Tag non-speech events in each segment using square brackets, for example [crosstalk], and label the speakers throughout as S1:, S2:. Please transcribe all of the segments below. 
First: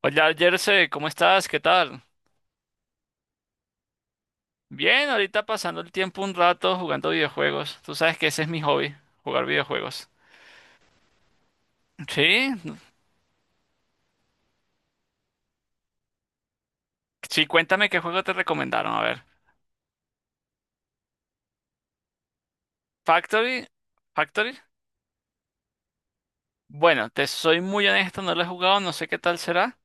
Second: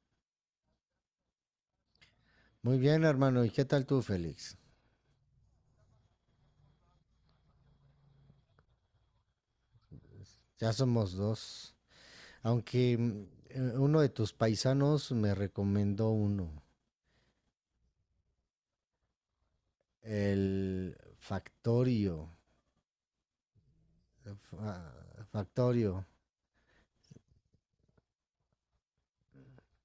S1: Hola, Jersey, ¿cómo estás? ¿Qué tal?
S2: Muy bien, hermano. ¿Y qué tal tú, Félix?
S1: Bien, ahorita pasando el tiempo un rato jugando videojuegos. Tú sabes que ese es mi hobby, jugar videojuegos.
S2: Ya somos dos.
S1: Sí,
S2: Aunque uno de tus paisanos me recomendó uno.
S1: sí, cuéntame qué juego te recomendaron. A ver,
S2: El Factorio.
S1: Factory,
S2: eh,
S1: Factory.
S2: Fa- Factorio.
S1: Bueno, te soy muy honesto, no lo he jugado, no sé qué tal será.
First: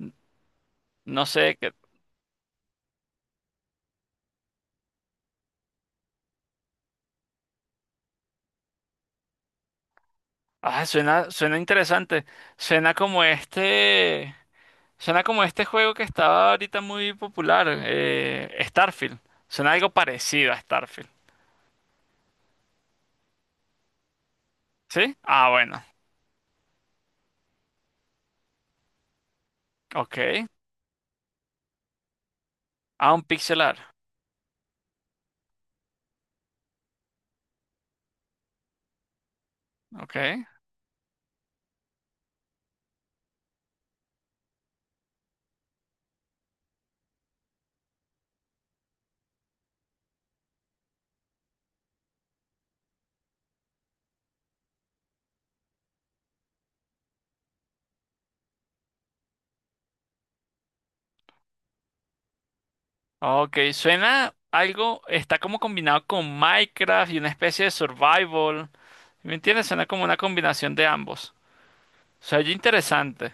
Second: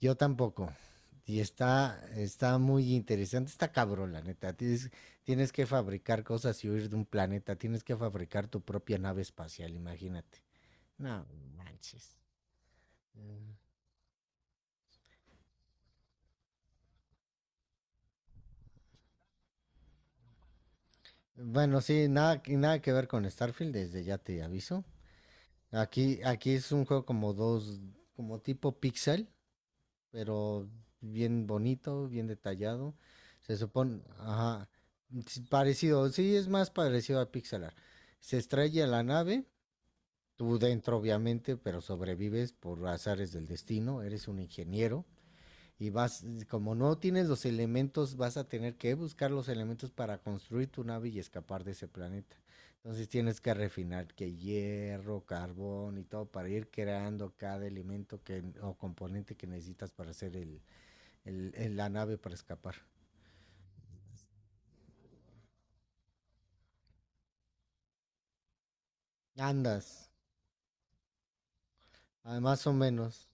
S2: Yo tampoco.
S1: No
S2: Y
S1: sé qué.
S2: está muy interesante. Está cabrón, la neta. Tienes que fabricar cosas y huir de un planeta. Tienes que fabricar tu propia nave espacial, imagínate.
S1: Ah,
S2: No
S1: suena
S2: manches.
S1: interesante. Suena como
S2: Eh,
S1: este, Suena como este juego que estaba ahorita muy popular, Starfield. Suena algo parecido a Starfield.
S2: Bueno, sí, nada, nada que ver con Starfield, desde ya te aviso.
S1: ¿Sí? Ah, bueno,
S2: Aquí es un juego como dos, como tipo pixel,
S1: ok.
S2: pero bien bonito, bien detallado.
S1: Ah, un
S2: Se
S1: pixelar.
S2: supone, ajá, sí, parecido, sí, es más parecido a Pixelar. Se estrella la nave,
S1: Ok.
S2: tú dentro obviamente, pero sobrevives por azares del destino, eres un ingeniero y vas, como no tienes los elementos, vas a tener que buscar los elementos para construir tu nave y escapar de ese planeta. Entonces tienes que refinar que hierro, carbón y todo para ir creando cada elemento que, o componente que necesitas para hacer la nave para escapar.
S1: Ok, suena algo, está como combinado con Minecraft y una especie de survival. ¿Sí? ¿Me entiendes? Suena como
S2: Andas,
S1: una combinación de ambos. O sea,
S2: ah,
S1: oye,
S2: más o menos.
S1: interesante.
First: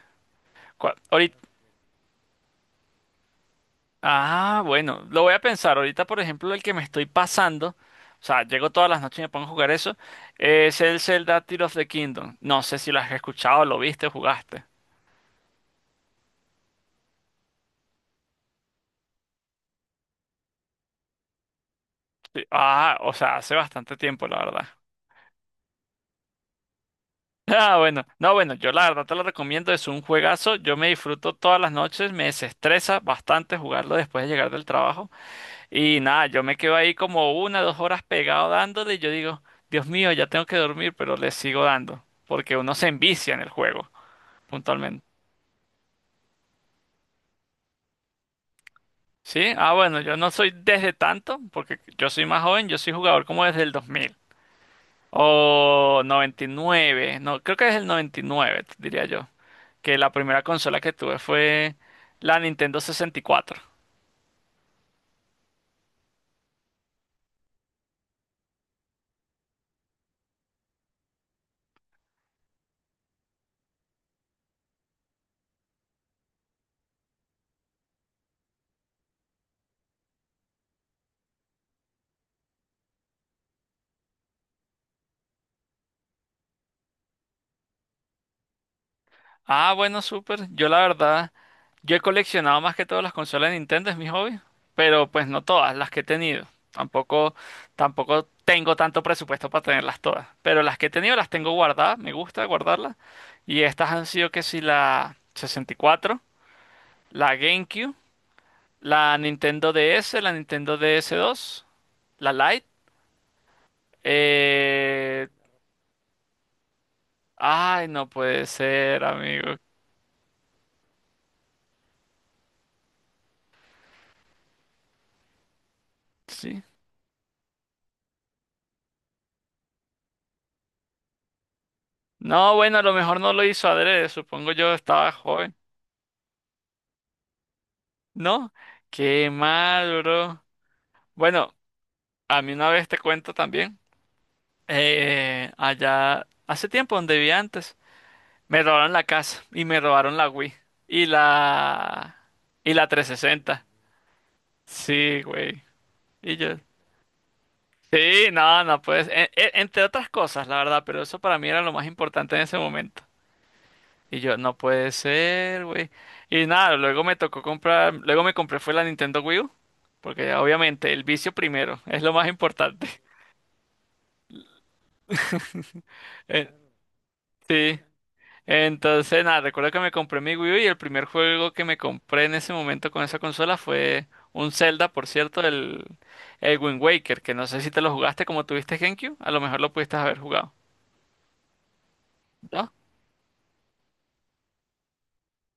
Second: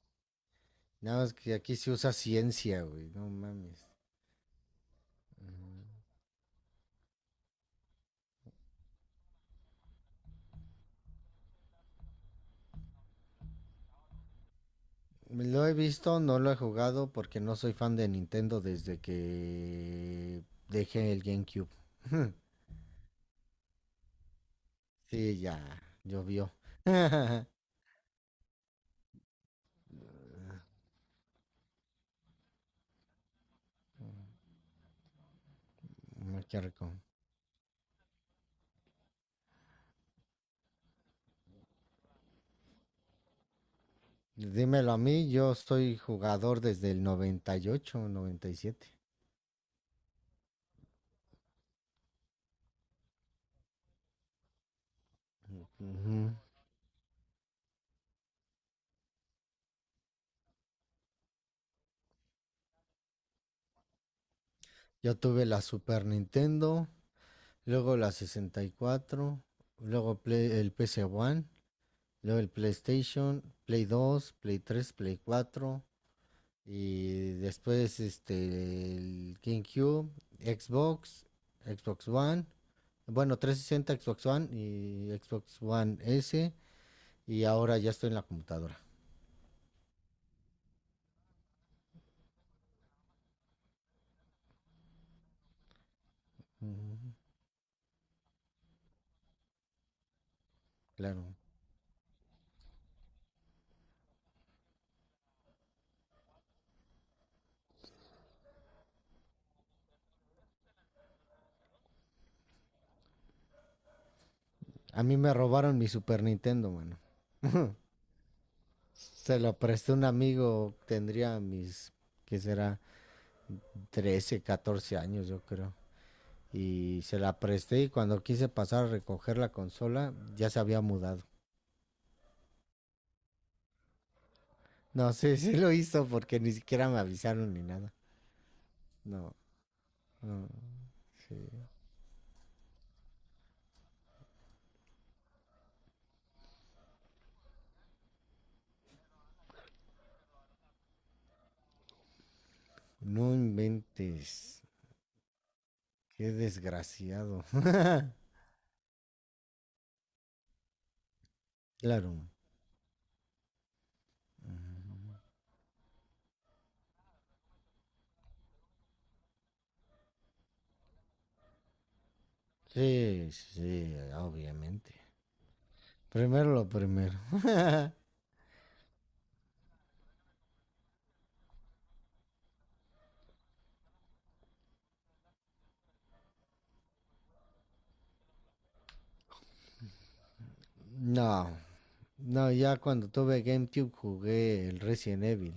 S2: Nada más
S1: Ahorita,
S2: que aquí se usa ciencia, güey, no mames.
S1: ah, bueno, lo voy a pensar.
S2: Ujú.
S1: Ahorita, por ejemplo, el que me estoy pasando, o sea, llego todas las noches y me pongo a jugar eso, es el Zelda Tears of the Kingdom. No sé si lo has escuchado, lo viste, jugaste.
S2: Lo he visto, no lo he jugado porque no soy fan de Nintendo desde que dejé el GameCube. [laughs]
S1: Sí. Ah, o sea, hace bastante tiempo, la verdad.
S2: Sí, ya, llovió. [laughs]
S1: Ah, bueno, no, bueno, yo la verdad te lo recomiendo, es un juegazo, yo me disfruto todas las noches, me desestresa bastante jugarlo después de llegar del trabajo y nada, yo me
S2: Qué
S1: quedo
S2: rico.
S1: ahí como una, dos horas pegado dándole y yo digo, Dios mío, ya tengo que dormir, pero le sigo dando, porque uno se envicia en el juego,
S2: Dímelo a
S1: puntualmente.
S2: mí, yo soy jugador desde el 98, 97.
S1: ¿Sí? Ah, bueno, yo no soy desde tanto, porque yo soy más joven, yo soy jugador como desde el 2000 o
S2: Ujú.
S1: 99, no, creo que es el 99, diría yo. Que la primera consola que tuve fue la Nintendo 64.
S2: Yo tuve la Super Nintendo, luego la 64, luego el PC One, luego el PlayStation, Play 2, Play 3, Play 4, y después este el GameCube, Xbox, Xbox One, bueno, 360, Xbox One y Xbox One S, y ahora ya estoy en la computadora.
S1: Ah, bueno, súper. Yo la verdad, yo he coleccionado más que todas las consolas de Nintendo, es mi hobby, pero pues no todas las que he tenido.
S2: Ujú.
S1: Tampoco, tampoco tengo tanto presupuesto para tenerlas todas, pero las que he tenido las
S2: Claro.
S1: tengo guardadas, me gusta guardarlas. Y estas han sido que si la 64, la GameCube, la Nintendo DS, la Nintendo DS2, la Lite.
S2: A mí
S1: Eh...
S2: me robaron mi Super Nintendo, mano.
S1: Ay, no puede ser,
S2: Se
S1: amigo.
S2: lo presté a un amigo, tendría mis, ¿qué será? 13, 14 años, yo creo.
S1: Sí.
S2: Y se la presté y cuando quise pasar a recoger la consola, ya se había mudado.
S1: No, bueno, a lo mejor no lo hizo adrede, supongo yo
S2: No
S1: estaba
S2: sé [laughs] si
S1: joven.
S2: lo hizo porque ni siquiera me avisaron ni nada.
S1: No, qué
S2: No,
S1: mal, bro.
S2: no, sí.
S1: Bueno, a mí una vez te cuento también, allá hace tiempo donde vivía antes, me robaron la casa y me robaron la Wii y la y la
S2: No
S1: 360.
S2: inventes.
S1: Sí, güey.
S2: Qué
S1: Y yo,
S2: desgraciado. [laughs]
S1: sí, no, no puedes, entre otras cosas, la verdad, pero eso para mí era lo más
S2: Claro.
S1: importante en ese momento. Y yo, no puede ser, güey. Y nada, luego me tocó comprar, luego me compré fue la Nintendo Wii U, porque obviamente el vicio primero [laughs] es lo más importante. [laughs]
S2: Sí, sí, sí, obviamente.
S1: Eh,
S2: Primero lo primero.
S1: sí.
S2: [laughs]
S1: Entonces, nada, recuerdo que me compré mi Wii U y el primer juego que me compré en ese momento con esa consola fue un Zelda, por cierto, el Wind Waker, que no sé si te lo jugaste como tuviste GameCube, a lo mejor lo pudiste haber jugado,
S2: No, no,
S1: ¿no?
S2: ya cuando tuve GameCube jugué el Resident Evil.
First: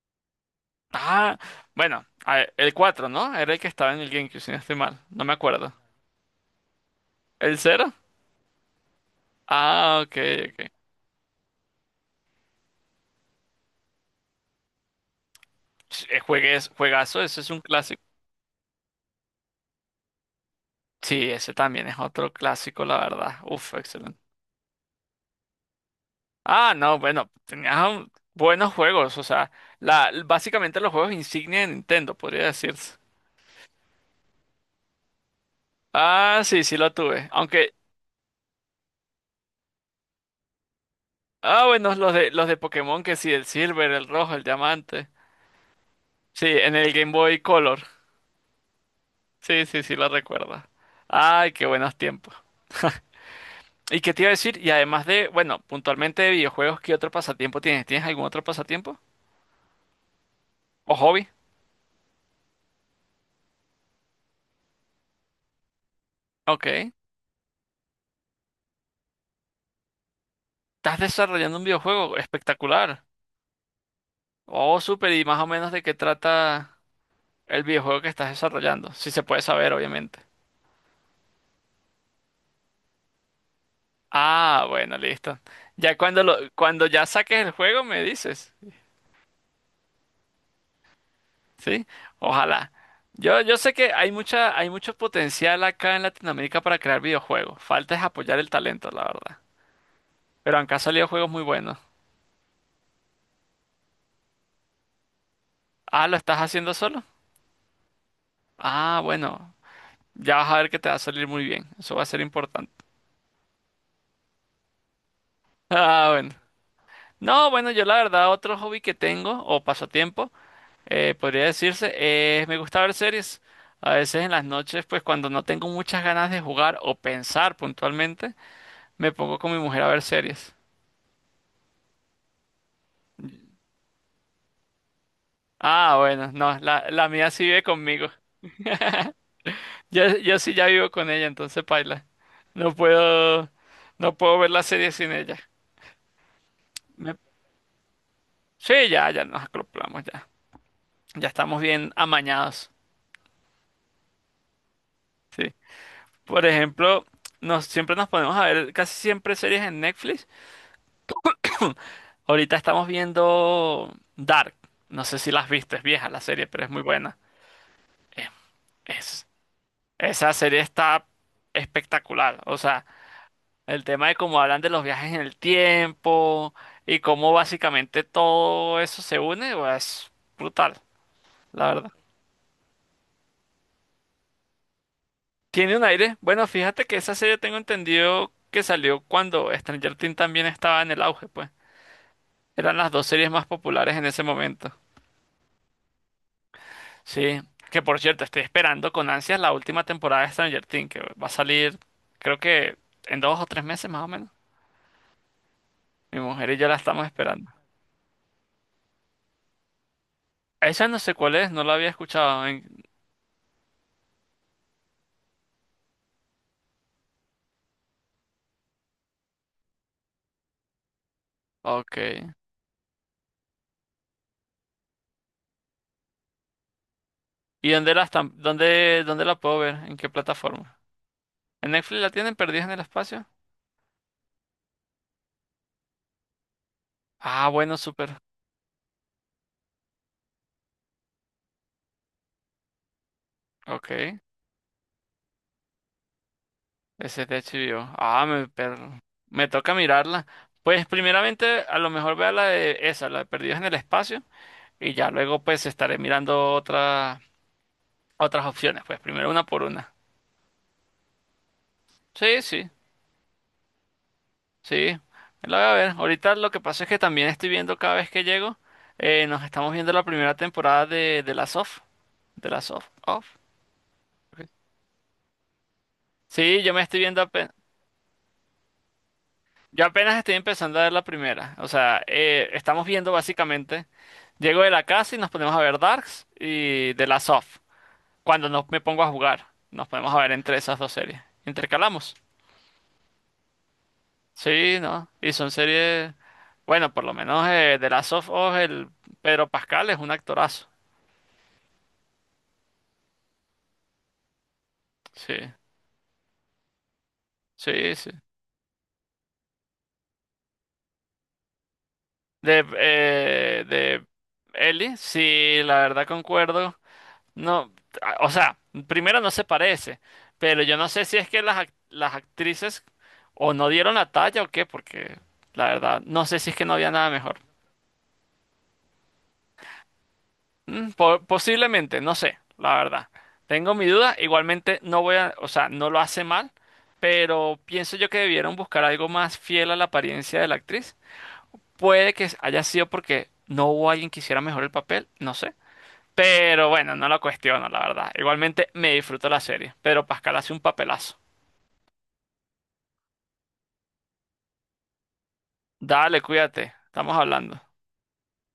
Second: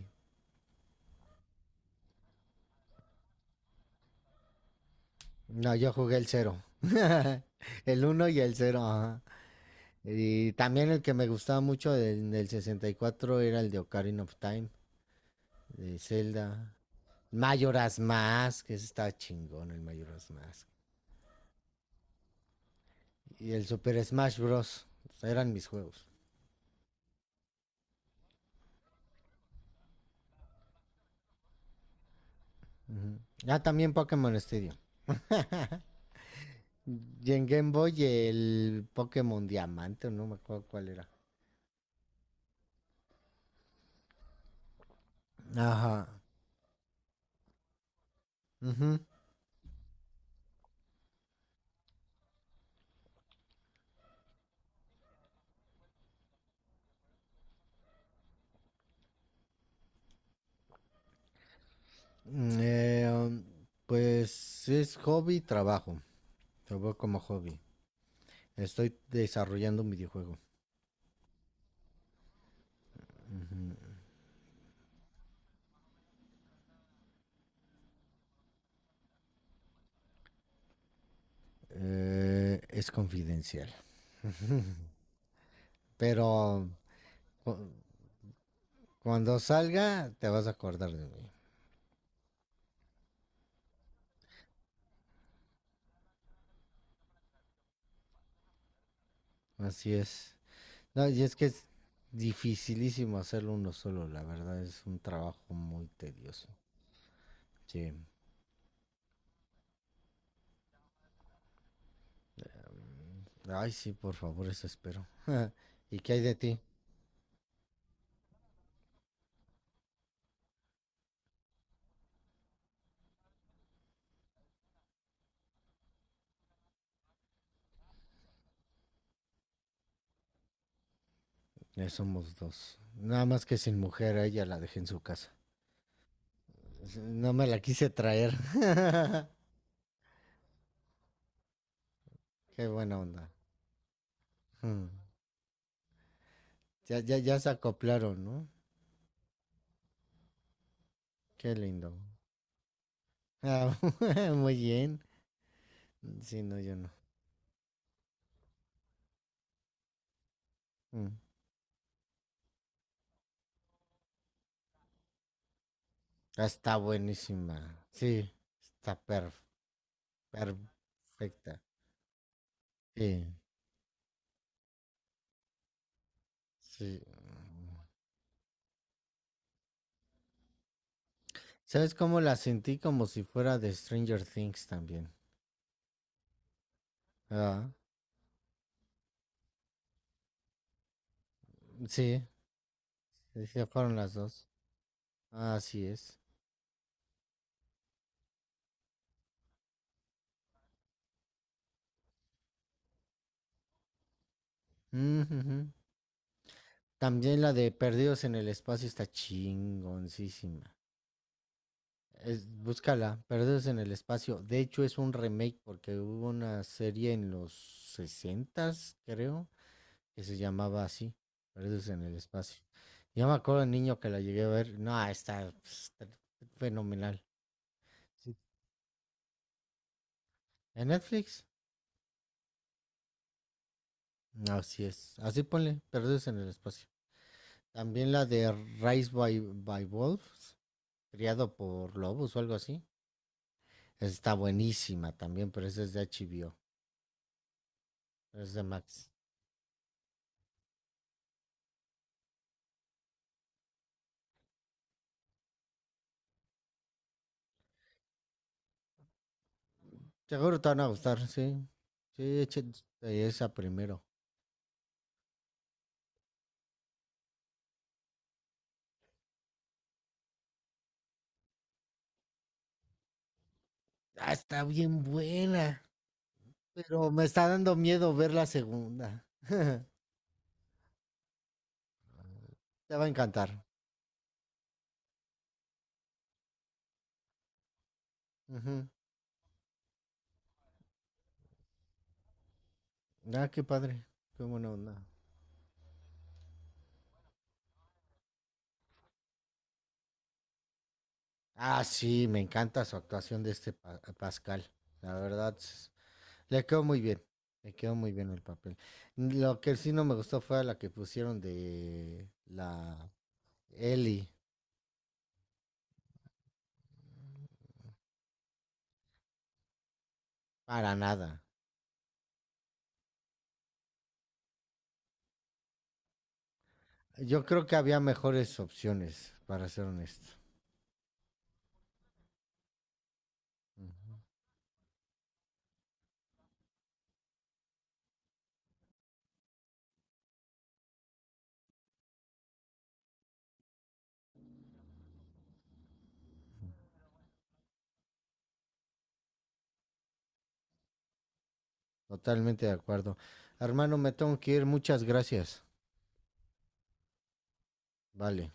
S1: Ah, bueno, a ver, el cuatro, ¿no? Era el que estaba en el GameCube, si no estoy mal, no me acuerdo.
S2: No, yo jugué el cero, [laughs]
S1: ¿El cero?
S2: el uno y el 0.
S1: Ah, ok,
S2: Y
S1: ok.
S2: también el que me gustaba mucho del 64 era el de Ocarina of Time, de
S1: Sí.
S2: Zelda.
S1: Juegazo, ese es un
S2: Majoras
S1: clásico.
S2: Mask, que está chingón el Majoras Mask.
S1: Sí, ese también es otro clásico, la verdad.
S2: Y el
S1: Uf,
S2: Super
S1: excelente.
S2: Smash Bros. Eran mis juegos.
S1: Ah, no, bueno, buenos juegos, o sea, básicamente los juegos insignia de Nintendo, podría decirse.
S2: Ujú. Ah, también Pokémon Stadium.
S1: Ah, sí, sí lo tuve.
S2: Y en Game
S1: Aunque,
S2: Boy el Pokémon Diamante, no me acuerdo cuál era.
S1: ah, bueno, los de Pokémon, que sí, el Silver, el Rojo, el Diamante.
S2: Ajá.
S1: Sí, en el Game Boy Color.
S2: Ujú.
S1: Sí, sí, sí lo recuerdo. Ay, qué buenos tiempos. ¿Y qué te iba a decir? Y además de, bueno, puntualmente de videojuegos, ¿qué otro pasatiempo tienes? ¿Tienes algún otro pasatiempo? ¿O hobby?
S2: Mm, eh, um, pues es hobby y trabajo. Lo
S1: Ok.
S2: veo como hobby. Estoy desarrollando un videojuego.
S1: Estás desarrollando un videojuego espectacular. Oh, súper. ¿Y más o menos de qué trata el videojuego que estás desarrollando? Si se puede saber, obviamente.
S2: Es confidencial.
S1: Ah, bueno, listo. Ya cuando lo,
S2: Pero
S1: cuando ya saques el
S2: cu-
S1: juego me dices,
S2: cuando salga te vas a acordar de mí.
S1: ¿sí? Ojalá. Yo sé que hay mucho potencial acá en Latinoamérica para crear videojuegos. Falta es apoyar el talento, la verdad.
S2: Así es.
S1: Pero han
S2: No,
S1: salido
S2: y
S1: juegos
S2: es
S1: muy
S2: que es
S1: buenos.
S2: dificilísimo hacerlo uno solo, la verdad es un trabajo muy
S1: Ah, ¿lo estás
S2: tedioso.
S1: haciendo solo?
S2: Sí.
S1: Ah, bueno. Ya vas a ver que te va a salir muy bien. Eso va a ser importante. [laughs]
S2: Ay, sí, por favor, eso espero. [laughs] ¿Y
S1: Ah,
S2: qué hay
S1: bueno.
S2: de ti?
S1: No, bueno, yo la verdad, otro hobby que tengo, o pasatiempo, podría decirse, es me gusta ver series. A veces en las noches, pues cuando no tengo muchas ganas de jugar o pensar puntualmente, me pongo con mi mujer a ver series.
S2: Ya somos dos. Nada más que sin mujer, a ella la dejé en su casa.
S1: Ah, bueno, no, la mía
S2: No
S1: sí
S2: me la
S1: vive
S2: quise
S1: conmigo.
S2: traer.
S1: [laughs]
S2: [laughs]
S1: Yo sí ya vivo con ella, entonces paila.
S2: Qué
S1: No
S2: buena onda.
S1: puedo, no puedo ver la
S2: Mm.
S1: serie sin ella.
S2: Ya, ya, ya se acoplaron, ¿no?
S1: Sí, ya, ya nos acoplamos, ya. Ya
S2: Qué
S1: estamos bien
S2: lindo.
S1: amañados.
S2: Ah, [laughs] muy bien.
S1: Sí.
S2: Sí,
S1: Por
S2: no, yo no.
S1: ejemplo, siempre nos ponemos a ver casi siempre series en Netflix.
S2: Mm.
S1: [coughs] [clears throat] Ahorita estamos viendo Dark. No sé si las viste, es vieja la
S2: Ah,
S1: serie, pero es
S2: está
S1: muy buena.
S2: buenísima.
S1: Eh,
S2: Sí, está
S1: Es,
S2: per-
S1: esa serie está
S2: perfecta.
S1: espectacular. O sea,
S2: Sí,
S1: el tema de cómo hablan de los viajes en el tiempo
S2: sí.
S1: y cómo básicamente todo eso se une, pues, es brutal, la verdad.
S2: ¿Sabes cómo la sentí? Como si fuera de Stranger Things también.
S1: Tiene un aire. Bueno, fíjate que esa serie tengo
S2: Ah,
S1: entendido que salió cuando Stranger Things también estaba en el auge, pues.
S2: sí,
S1: Eran las dos series más
S2: sí, sí,
S1: populares
S2: fueron
S1: en
S2: las
S1: ese
S2: dos.
S1: momento.
S2: Así es.
S1: Sí, que por cierto, estoy esperando con ansias la última temporada de Stranger Things, que va a salir creo que en dos o tres meses más o menos.
S2: Ujú, ujú.
S1: Mi mujer y yo la estamos
S2: También
S1: esperando.
S2: la de Perdidos en el Espacio está chingoncísima.
S1: Esa no sé cuál es, no la había escuchado. En...
S2: Búscala, Perdidos en el Espacio. De hecho, es un remake porque hubo una serie en los 60, creo, que se llamaba así, Perdidos
S1: Ok.
S2: en el Espacio. Yo me acuerdo de niño que la llegué a ver. No, está fenomenal.
S1: ¿Y dónde la están?
S2: Sí.
S1: ¿Dónde la puedo ver? ¿En qué plataforma?
S2: ¿En Netflix?
S1: ¿En Netflix la tienen perdida en el espacio?
S2: Así es. Así ponle, Perdidos en el Espacio.
S1: Ah, bueno,
S2: También
S1: súper.
S2: la de Rise by Wolves, criado por lobos o algo así.
S1: Ok.
S2: Está buenísima también, pero esa es de HBO,
S1: Ese es de HBO.
S2: es de Max.
S1: Me toca mirarla. Pues primeramente a lo mejor vea la de esa, la de Perdidos en el Espacio, y ya luego pues estaré mirando otras opciones, pues primero una por una.
S2: Seguro te van a gustar, sí. Sí,
S1: Sí, sí,
S2: échate esa primero.
S1: sí. La voy a ver. Ahorita lo que pasa es que también estoy viendo cada vez que llego, nos estamos viendo la primera temporada de la Soft. De la Soft. Off.
S2: Ah, está bien buena,
S1: Sí, yo me estoy
S2: pero
S1: viendo.
S2: me está dando miedo ver la segunda. [laughs]
S1: Yo apenas estoy empezando a ver la primera. O sea, estamos
S2: Te va a
S1: viendo
S2: encantar.
S1: básicamente. Llego de la casa y nos ponemos a ver Darks y The Last of. Cuando no me
S2: Ujú.
S1: pongo a jugar, nos ponemos a ver entre esas dos series. Intercalamos.
S2: Ah, qué padre, qué buena
S1: Sí,
S2: onda.
S1: ¿no? Y son series. Bueno, por lo menos The Last of Us, el Pedro Pascal es un actorazo.
S2: Ah, sí, me encanta su actuación de este Pascal. La
S1: Sí,
S2: verdad, le quedó muy bien. Le quedó
S1: sí, sí.
S2: muy bien el papel. Lo que sí no me gustó fue la que pusieron de
S1: De,
S2: la
S1: eh, de
S2: Ellie.
S1: Ellie, sí, la verdad concuerdo. No, o sea, primero no se parece, pero yo no
S2: Para
S1: sé si es
S2: nada.
S1: que las actrices o no dieron la talla o qué, porque la verdad, no sé si es que no había nada mejor.
S2: Yo creo que había mejores opciones, para ser honesto.
S1: Mm, posiblemente, no sé, la verdad. Tengo mi duda,
S2: Ujú.
S1: igualmente no voy a, o sea, no lo hace mal, pero pienso yo que debieron buscar algo más fiel a la apariencia de la actriz. Puede que haya sido porque no hubo alguien que hiciera mejor el papel, no sé. Pero bueno, no lo cuestiono, la verdad. Igualmente me disfruto la serie. Pedro Pascal hace un papelazo.
S2: Totalmente de acuerdo. Hermano, me tengo que ir. Muchas gracias.
S1: Dale, cuídate. Estamos hablando.
S2: Vale.